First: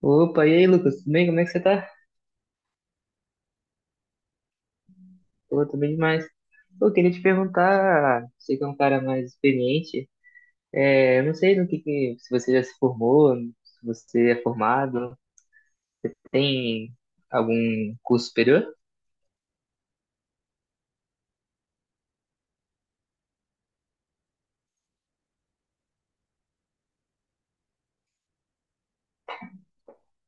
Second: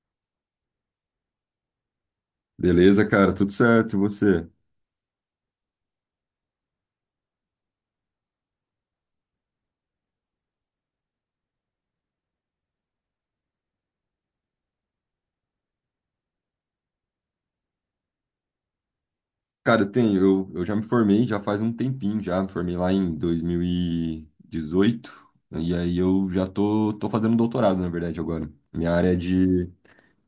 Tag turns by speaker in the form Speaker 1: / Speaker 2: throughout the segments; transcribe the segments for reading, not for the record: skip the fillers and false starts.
Speaker 1: Opa, e aí, Lucas? Tudo bem? Como é que você tá?
Speaker 2: Beleza, cara, tudo certo, e você?
Speaker 1: Pô, tô bem demais. Eu queria te perguntar, você que é um cara mais experiente, eu não sei se você já se formou, se você é formado, tem algum curso superior?
Speaker 2: Cara, eu tenho, eu já me formei já faz um tempinho já, me formei lá em 2018, e dezoito, né, e aí eu já tô, tô fazendo um doutorado, na verdade, agora. Minha área é de,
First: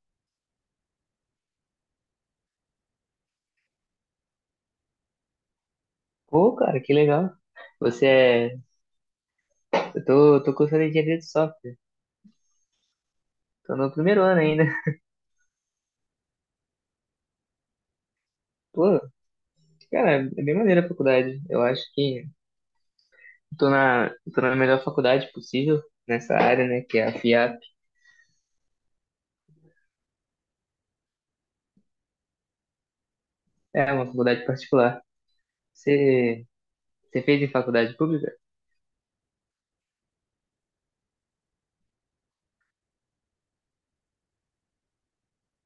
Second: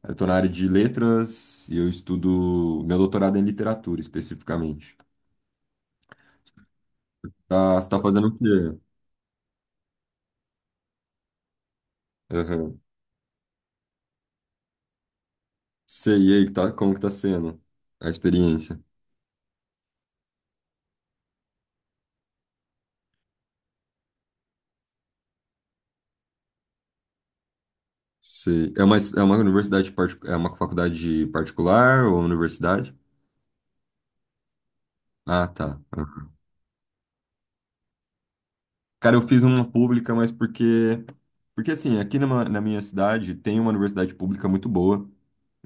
Speaker 2: eu tô na área de letras e eu estudo, meu doutorado é em literatura, especificamente.
Speaker 1: Pô, cara, que legal.
Speaker 2: Tá, você tá
Speaker 1: Você
Speaker 2: fazendo o
Speaker 1: é...
Speaker 2: quê?
Speaker 1: Eu tô cursando engenharia de software,
Speaker 2: Aham.
Speaker 1: tô no primeiro ano ainda.
Speaker 2: Sei, e aí, que tá, como que tá sendo a experiência?
Speaker 1: Pô, cara, é bem maneira a faculdade. Eu acho que tô na, tô na melhor faculdade possível nessa área, né, que é a FIAP.
Speaker 2: Sei. É uma universidade, é uma faculdade particular ou universidade?
Speaker 1: É uma faculdade particular.
Speaker 2: Ah, tá.
Speaker 1: Você Você fez em faculdade pública?
Speaker 2: Cara, eu fiz uma pública, mas porque. Porque assim, na minha cidade tem uma universidade pública muito boa.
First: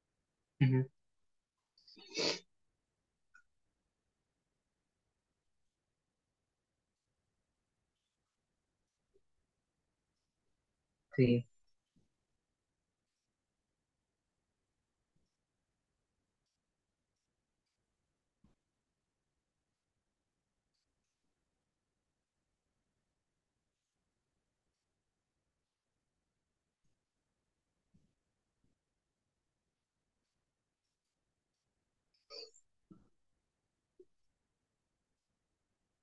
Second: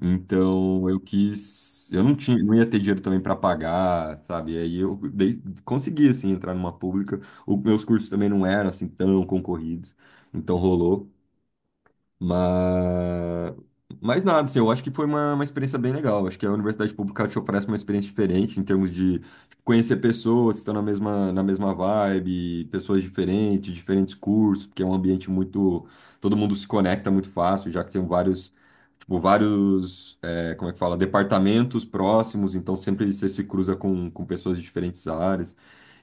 Speaker 2: Então
Speaker 1: Uhum.
Speaker 2: eu quis. Eu não tinha, não ia ter dinheiro também para pagar, sabe? E aí eu dei, consegui, assim, entrar numa pública. O, meus cursos também não eram, assim, tão concorridos. Então rolou.
Speaker 1: Sim,
Speaker 2: Mas, mas nada, assim, eu acho que foi uma experiência bem legal. Acho que a universidade pública te oferece uma experiência diferente em termos de tipo, conhecer pessoas que estão na mesma vibe, pessoas diferentes, diferentes cursos, porque é um ambiente muito. Todo mundo se conecta muito fácil, já que tem vários tipo, vários, é, como é que fala, departamentos próximos, então sempre você se cruza com pessoas de diferentes áreas.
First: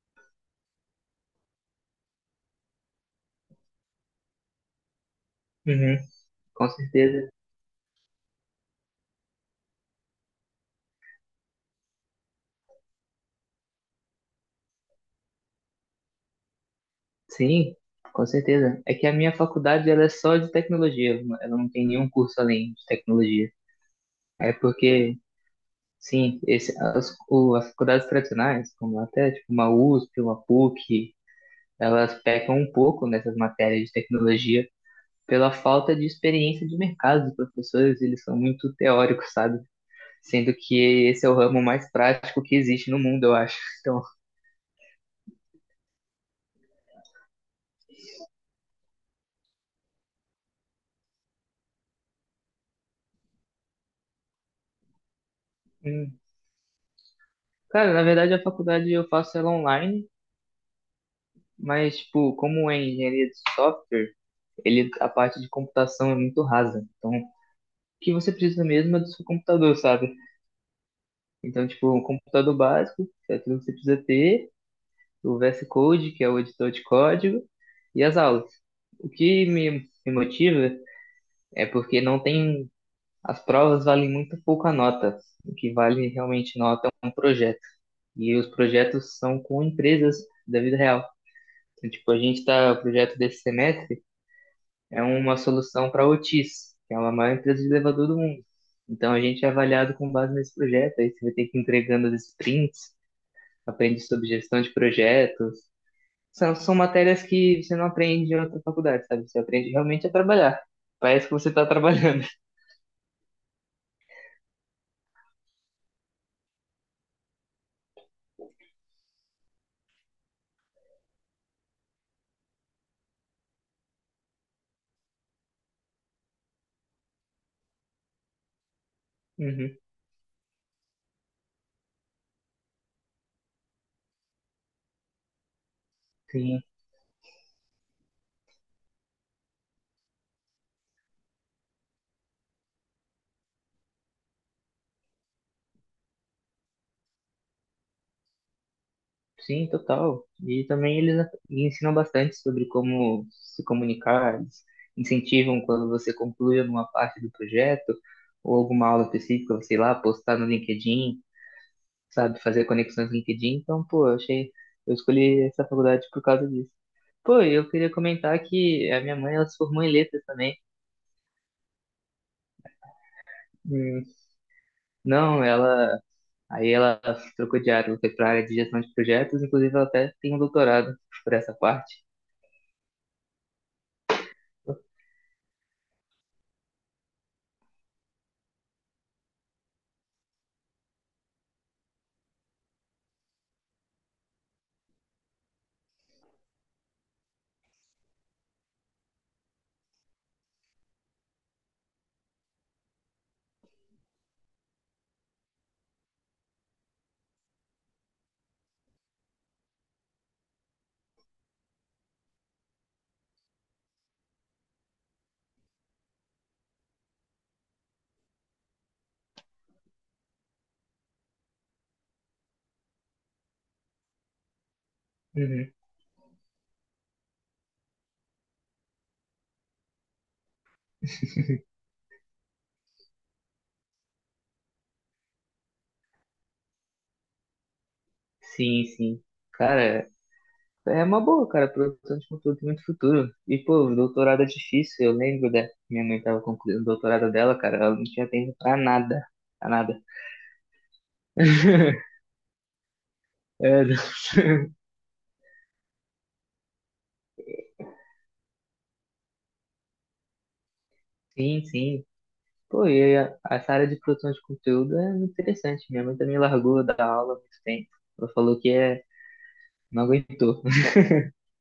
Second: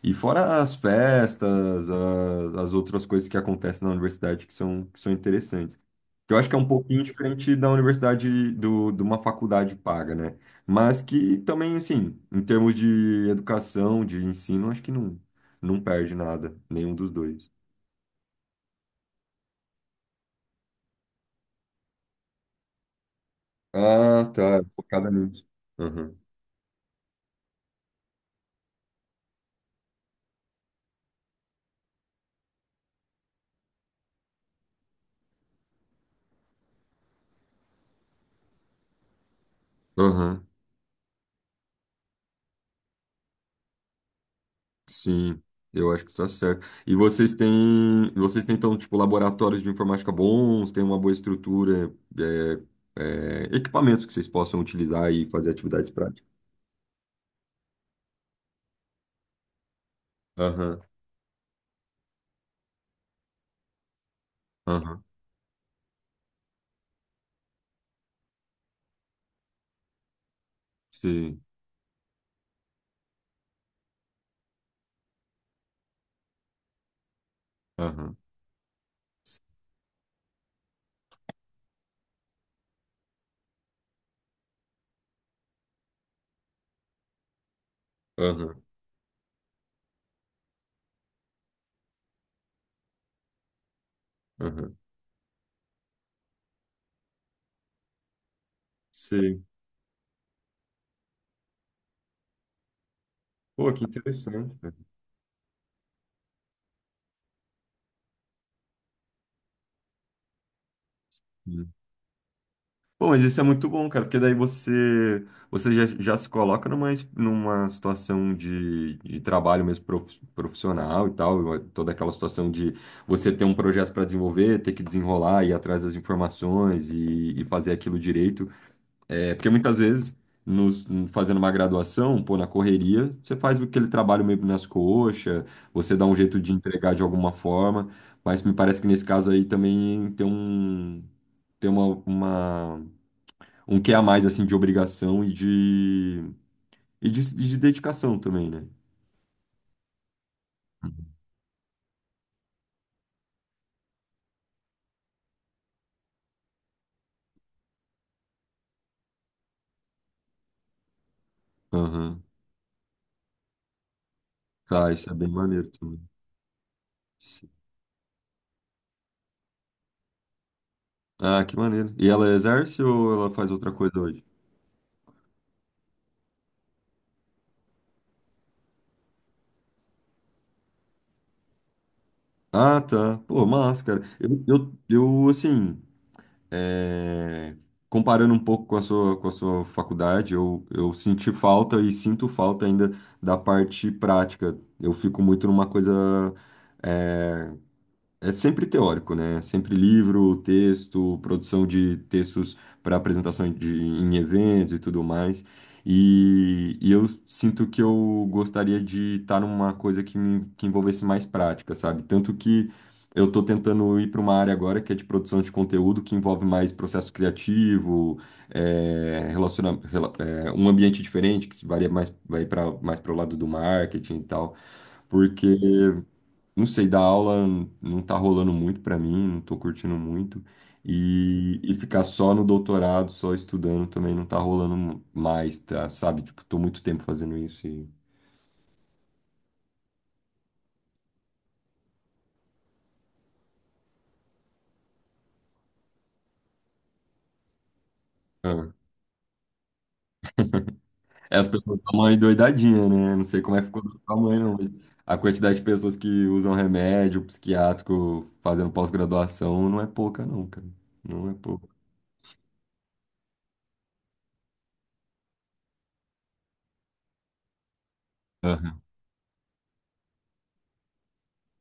Speaker 2: E fora as festas, as outras coisas que acontecem na universidade que são interessantes.
Speaker 1: uhum,
Speaker 2: Que eu acho que é um
Speaker 1: com
Speaker 2: pouquinho
Speaker 1: certeza.
Speaker 2: diferente da universidade, do, de uma faculdade paga, né? Mas que também, assim, em termos de educação, de ensino, acho que não, não perde nada, nenhum dos dois.
Speaker 1: Sim, com certeza. É que a minha faculdade ela é só de tecnologia, ela não tem nenhum curso além de tecnologia.
Speaker 2: Ah,
Speaker 1: É
Speaker 2: tá, focada
Speaker 1: porque,
Speaker 2: nisso. Aham.
Speaker 1: sim, as faculdades tradicionais, como até tipo, uma USP, uma PUC, elas pecam um pouco nessas matérias de tecnologia pela falta de experiência de mercado dos professores, eles são muito teóricos, sabe?
Speaker 2: Aham.
Speaker 1: Sendo que esse é o ramo mais prático que existe no mundo, eu acho.
Speaker 2: Sim, eu acho que isso é certo. E vocês têm então, tipo, laboratórios de informática bons, têm uma boa estrutura, é, é, equipamentos que vocês possam utilizar e fazer atividades
Speaker 1: Então,
Speaker 2: práticas.
Speaker 1: cara, na verdade a faculdade eu faço ela online,
Speaker 2: Aham,
Speaker 1: mas tipo, como é engenharia de software,
Speaker 2: aham,
Speaker 1: a parte de computação é muito rasa. Então, o que você precisa mesmo é do seu computador, sabe?
Speaker 2: sim,
Speaker 1: Então, tipo, um computador básico, que é tudo que você precisa ter, o VS Code, que é o editor de código, e
Speaker 2: aham,
Speaker 1: as aulas. O que me motiva é porque não tem, as provas valem muito pouco a nota. O que vale realmente nota é um projeto. E os
Speaker 2: aham,
Speaker 1: projetos são com empresas da vida real. Então, tipo, o projeto desse semestre
Speaker 2: aham,
Speaker 1: é uma solução para a Otis, que é uma maior empresa de elevador do mundo. Então, a
Speaker 2: sim.
Speaker 1: gente é avaliado com base nesse projeto, aí você vai ter que ir entregando as sprints,
Speaker 2: Pô, que
Speaker 1: aprende sobre
Speaker 2: interessante.
Speaker 1: gestão de
Speaker 2: Cara.
Speaker 1: projetos. São matérias que você não aprende em outra faculdade, sabe? Você aprende realmente a trabalhar. Parece que você tá trabalhando.
Speaker 2: Bom, mas isso é muito bom, cara, porque daí você, você já, já se coloca numa, numa situação de trabalho mesmo profissional e tal, toda aquela situação de você ter um projeto para desenvolver, ter que desenrolar, ir atrás das informações e fazer aquilo direito. É, porque
Speaker 1: Uhum.
Speaker 2: muitas vezes, nos, fazendo uma graduação, pô, na correria, você faz aquele trabalho meio nas coxas, você dá um jeito de
Speaker 1: Sim.
Speaker 2: entregar de alguma forma, mas me parece que nesse caso aí também tem um. Tem uma um quê a mais, assim, de obrigação e de, e de, e de dedicação também, né?
Speaker 1: Sim, total. E também eles ensinam bastante sobre como se comunicar, eles incentivam quando você conclui alguma parte do projeto ou alguma aula específica, sei lá, postar no LinkedIn,
Speaker 2: Aham.
Speaker 1: sabe, fazer conexões no LinkedIn. Então, pô,
Speaker 2: Tá,
Speaker 1: eu
Speaker 2: isso é bem
Speaker 1: escolhi essa
Speaker 2: maneiro também.
Speaker 1: faculdade por causa disso. Pô,
Speaker 2: Sim.
Speaker 1: e eu queria comentar que a minha mãe, ela se formou em letras também.
Speaker 2: Ah, que maneiro. E ela exerce ou ela faz outra coisa
Speaker 1: Hum,
Speaker 2: hoje?
Speaker 1: não, aí ela trocou de área, ela foi para a área de gestão de projetos, inclusive ela até tem um doutorado por essa parte.
Speaker 2: Ah, tá. Pô, massa, cara. Eu assim, é, comparando um pouco com a sua faculdade, eu senti falta e sinto falta ainda da parte prática. Eu fico muito numa coisa é, é sempre teórico, né? Sempre livro, texto, produção de textos para apresentação de, em eventos e tudo mais. E eu sinto que eu gostaria de estar numa coisa que, que envolvesse mais prática, sabe? Tanto que eu estou tentando ir para uma área agora que é de produção de conteúdo, que envolve mais processo criativo, é, é, um ambiente diferente, que se varia mais, vai para mais para o lado do marketing e tal. Porque uhum. Não sei, dar aula não tá rolando muito pra mim, não tô curtindo muito. E ficar só no doutorado, só estudando também não tá rolando mais, tá? Sabe? Tipo, tô muito tempo fazendo isso e...
Speaker 1: Sim, sim. Cara, é uma boa, cara. Produção de conteúdo tem muito futuro. E, pô, doutorado é difícil. Eu lembro da minha mãe tava concluindo o doutorado dela, cara. Ela não tinha tempo
Speaker 2: Ah.
Speaker 1: pra nada. Pra nada.
Speaker 2: É, as pessoas estão uma endoidadinha, né? Não sei como é que ficou
Speaker 1: É, não.
Speaker 2: do tamanho, não, mas a quantidade de pessoas que usam remédio psiquiátrico fazendo pós-graduação não é pouca, não, cara. Não é
Speaker 1: Sim,
Speaker 2: pouca.
Speaker 1: sim. Pô, e essa área de produção de conteúdo é muito interessante. Minha mãe também largou da aula há muito tempo. Ela falou que
Speaker 2: Aham.
Speaker 1: é, não aguentou.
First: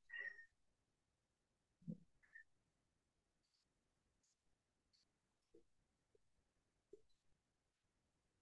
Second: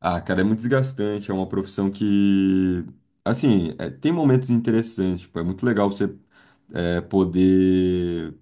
Speaker 2: Ah, cara, é muito desgastante. É uma profissão que, assim, é, tem momentos interessantes. Tipo, é muito legal você é, poder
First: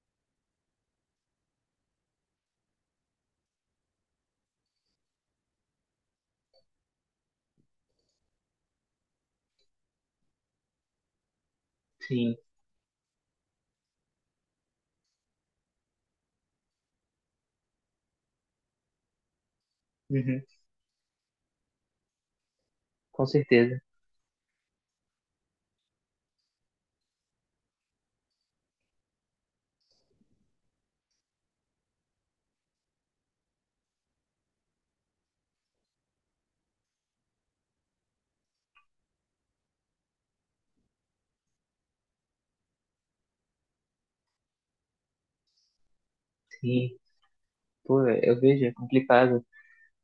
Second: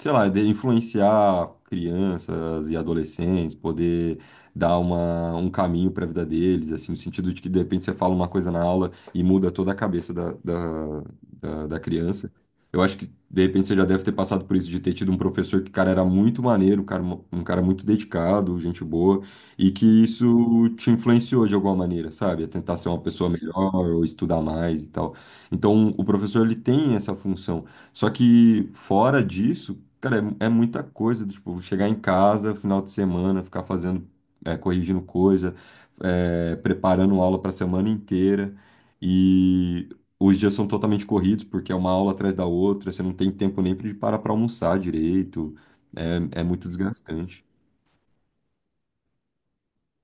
Speaker 2: sei lá, de influenciar crianças e adolescentes, poder dar uma, um caminho para a vida deles, assim, no sentido de que de repente você fala uma coisa na aula e muda toda a cabeça da, da, da, da criança.
Speaker 1: Sim,
Speaker 2: Eu acho que de repente você já deve ter passado por isso de ter tido um professor que, cara, era muito maneiro, cara, um cara muito dedicado, gente boa, e que
Speaker 1: uhum,
Speaker 2: isso te influenciou de alguma maneira, sabe? A tentar ser uma
Speaker 1: com
Speaker 2: pessoa melhor
Speaker 1: certeza.
Speaker 2: ou estudar mais e tal. Então, o professor ele tem essa função. Só que fora disso, cara, é, é muita coisa, do tipo, chegar em casa, final de semana, ficar fazendo, é, corrigindo coisa, é, preparando aula para a semana inteira. E os dias são totalmente corridos, porque é uma aula atrás da outra, você não tem tempo nem de parar para almoçar direito. É, é muito
Speaker 1: Sim,
Speaker 2: desgastante.
Speaker 1: pô, eu vejo, é complicado.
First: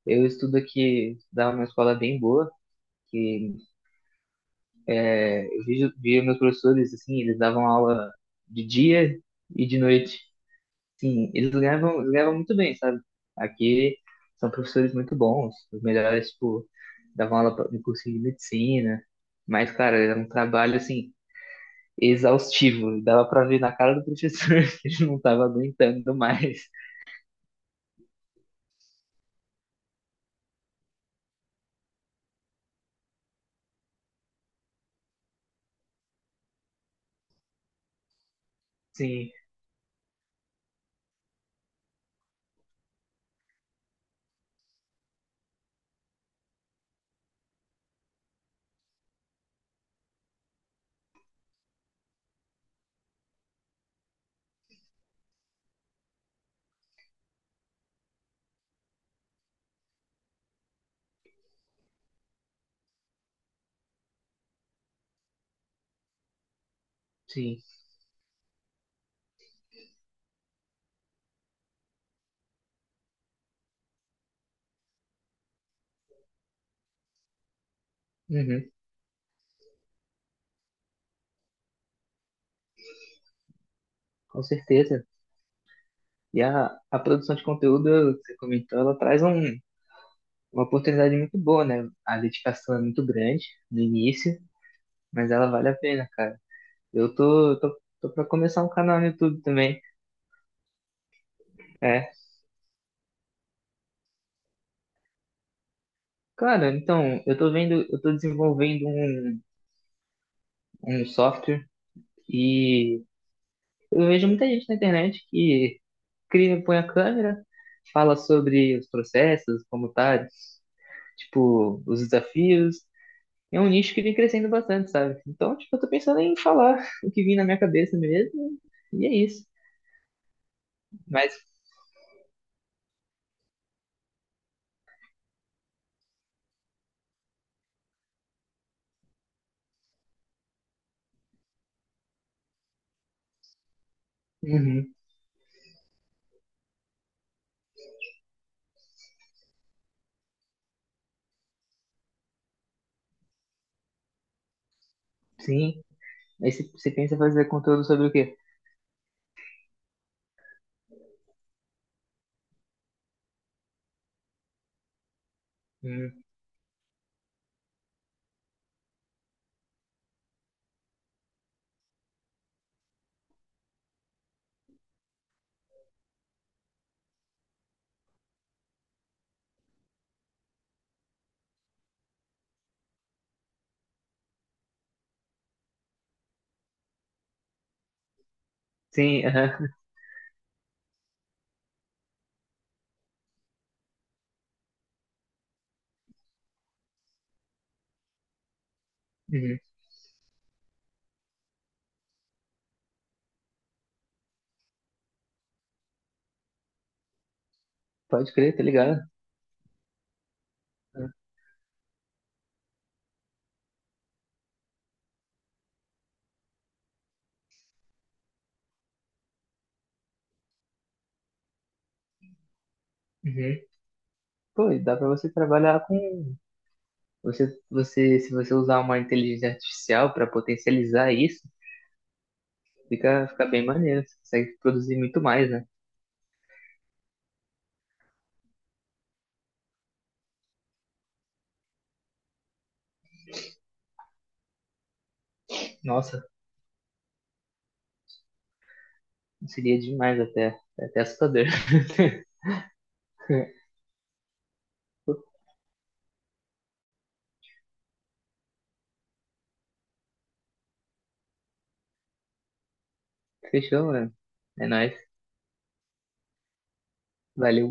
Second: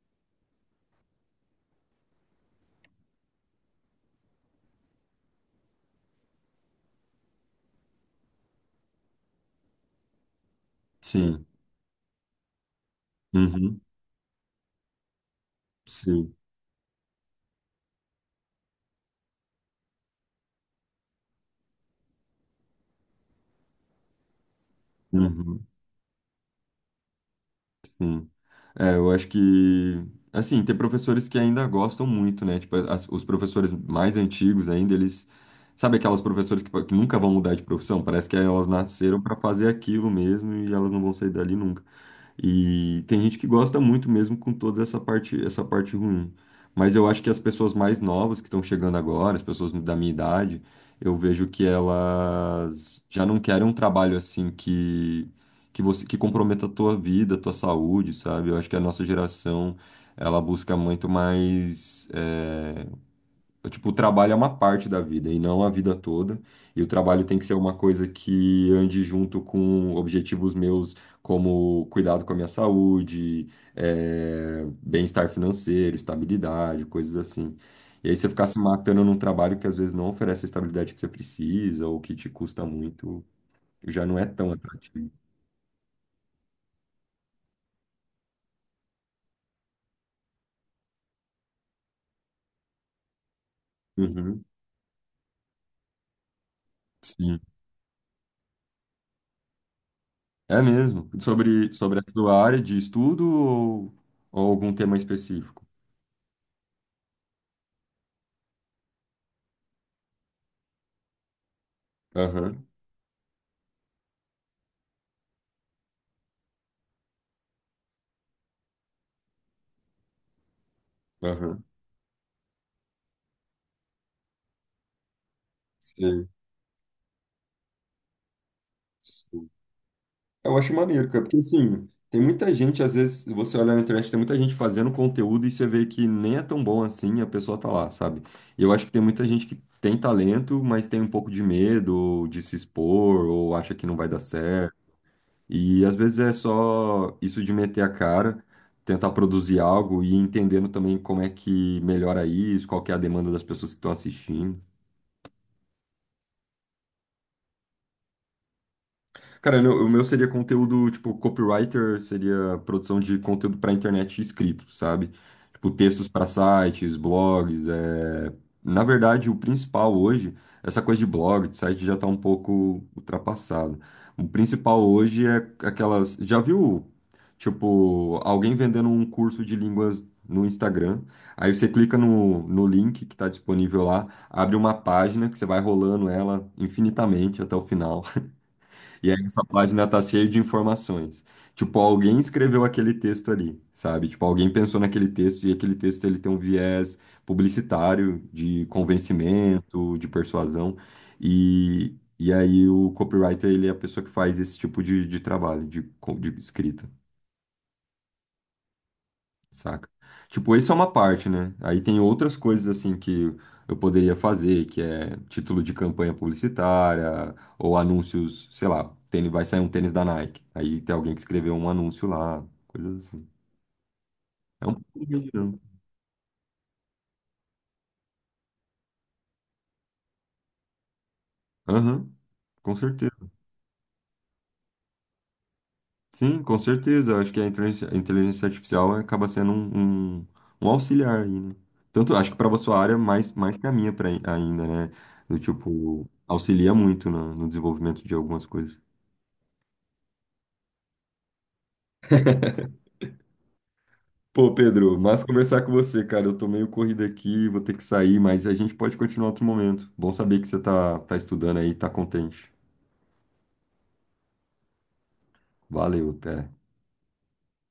Speaker 1: Estudava numa escola bem boa, que Eu via meus professores, assim, eles davam aula de dia e de noite. Sim,
Speaker 2: Sim.
Speaker 1: eles ganhavam muito bem, sabe?
Speaker 2: Uhum.
Speaker 1: Aqui são professores muito bons, os melhores,
Speaker 2: Sim.
Speaker 1: tipo, davam aula no curso de medicina. Mas, cara, era um trabalho, assim, exaustivo. Dava pra ver na cara do professor que ele não tava
Speaker 2: Uhum.
Speaker 1: aguentando mais.
Speaker 2: Sim. É, eu acho que, assim, tem professores que ainda gostam muito, né? Tipo, os professores mais antigos ainda, eles. Sabe aquelas professoras que nunca vão mudar de profissão? Parece que elas nasceram
Speaker 1: Sim,
Speaker 2: para fazer aquilo mesmo e elas não vão sair dali nunca. E tem gente que gosta muito mesmo com toda essa parte ruim. Mas eu acho que as pessoas mais novas que estão chegando agora, as pessoas da minha idade, eu vejo que elas já não querem um trabalho assim que você que comprometa a tua vida, a tua saúde, sabe? Eu acho que a nossa geração, ela busca muito mais tipo, o trabalho é uma parte da vida e não a vida toda. E o trabalho tem que ser
Speaker 1: sim.
Speaker 2: uma coisa que ande junto com objetivos meus, como cuidado com a minha saúde, bem-estar financeiro, estabilidade, coisas assim. E aí você ficar se
Speaker 1: Uhum,
Speaker 2: matando num trabalho que às vezes não oferece a estabilidade que você precisa ou que te custa muito, já não é
Speaker 1: com
Speaker 2: tão
Speaker 1: certeza.
Speaker 2: atrativo.
Speaker 1: E a produção de conteúdo, que você comentou, ela traz uma oportunidade muito boa, né? A dedicação é muito grande no início,
Speaker 2: Uhum,
Speaker 1: mas ela vale a pena, cara. Eu
Speaker 2: sim.
Speaker 1: tô pra começar um canal no YouTube também.
Speaker 2: É mesmo. Sobre, sobre a
Speaker 1: É.
Speaker 2: sua área de estudo ou algum tema específico?
Speaker 1: Cara, então, eu tô desenvolvendo um software
Speaker 2: Aham,
Speaker 1: e eu vejo muita gente na internet que cria, põe a câmera, fala sobre os processos, como tá,
Speaker 2: aham.
Speaker 1: tipo, os desafios. É um nicho que vem crescendo bastante, sabe? Então, tipo, eu tô pensando
Speaker 2: Sim.
Speaker 1: em falar o que vem na minha cabeça mesmo, e é isso.
Speaker 2: Eu acho maneiro, cara,
Speaker 1: Mas
Speaker 2: porque assim, tem muita gente, às vezes, você olha na internet, tem muita gente fazendo conteúdo e você vê que nem é tão bom assim, a pessoa tá lá, sabe? E eu acho que tem muita gente que tem talento, mas tem um pouco de medo ou de se expor ou acha que não vai dar certo.
Speaker 1: Uhum,
Speaker 2: E às vezes é só isso de meter a cara, tentar produzir algo e entendendo também como é que melhora isso, qual que é a demanda das pessoas que estão assistindo.
Speaker 1: sim. Aí você pensa em fazer conteúdo sobre o quê?
Speaker 2: Cara, o meu seria conteúdo, tipo, copywriter seria produção de conteúdo para internet escrito, sabe? Tipo, textos
Speaker 1: Hum,
Speaker 2: para sites, blogs. É... Na verdade, o principal hoje, essa coisa de blog, de site já tá um pouco ultrapassado. O principal hoje é aquelas. Já viu, tipo, alguém vendendo um curso de línguas no Instagram? Aí você clica no, no link que está disponível lá, abre uma página que você vai rolando ela infinitamente até o final. E aí
Speaker 1: sim,
Speaker 2: essa
Speaker 1: aham.
Speaker 2: página tá cheia de informações. Tipo, alguém escreveu aquele texto ali, sabe? Tipo, alguém pensou naquele texto e aquele texto ele tem um viés publicitário, de
Speaker 1: Uhum.
Speaker 2: convencimento, de persuasão. E aí o copywriter, ele é a pessoa que faz esse tipo de trabalho, de, de escrita.
Speaker 1: Pode crer, tá ligado?
Speaker 2: Saca? Tipo, isso é uma parte, né? Aí tem outras coisas assim que eu poderia fazer, que é título de campanha publicitária, ou anúncios, sei lá, tênis, vai sair um tênis da Nike. Aí tem alguém que escreveu um anúncio lá, coisas assim.
Speaker 1: Uhum.
Speaker 2: É
Speaker 1: Pô,
Speaker 2: um
Speaker 1: e dá
Speaker 2: pouco
Speaker 1: pra
Speaker 2: de
Speaker 1: você trabalhar com. Se você usar uma inteligência artificial pra potencializar isso,
Speaker 2: aham, com certeza.
Speaker 1: fica bem maneiro. Você consegue produzir muito mais, né?
Speaker 2: Sim, com certeza. Eu acho que a inteligência artificial acaba sendo um, um, um auxiliar aí, né? Tanto acho que para sua área, mais, mais que a minha pra, ainda, né? Do tipo,
Speaker 1: Nossa,
Speaker 2: auxilia muito no desenvolvimento de algumas coisas.
Speaker 1: seria demais até. É até assustador.
Speaker 2: Pô, Pedro, mas conversar com você, cara. Eu tô meio corrido aqui, vou ter que sair, mas a gente pode continuar outro momento. Bom saber que você tá, tá estudando aí, tá contente.
Speaker 1: Fechou, mano. É nóis.
Speaker 2: Valeu, até.
Speaker 1: Valeu.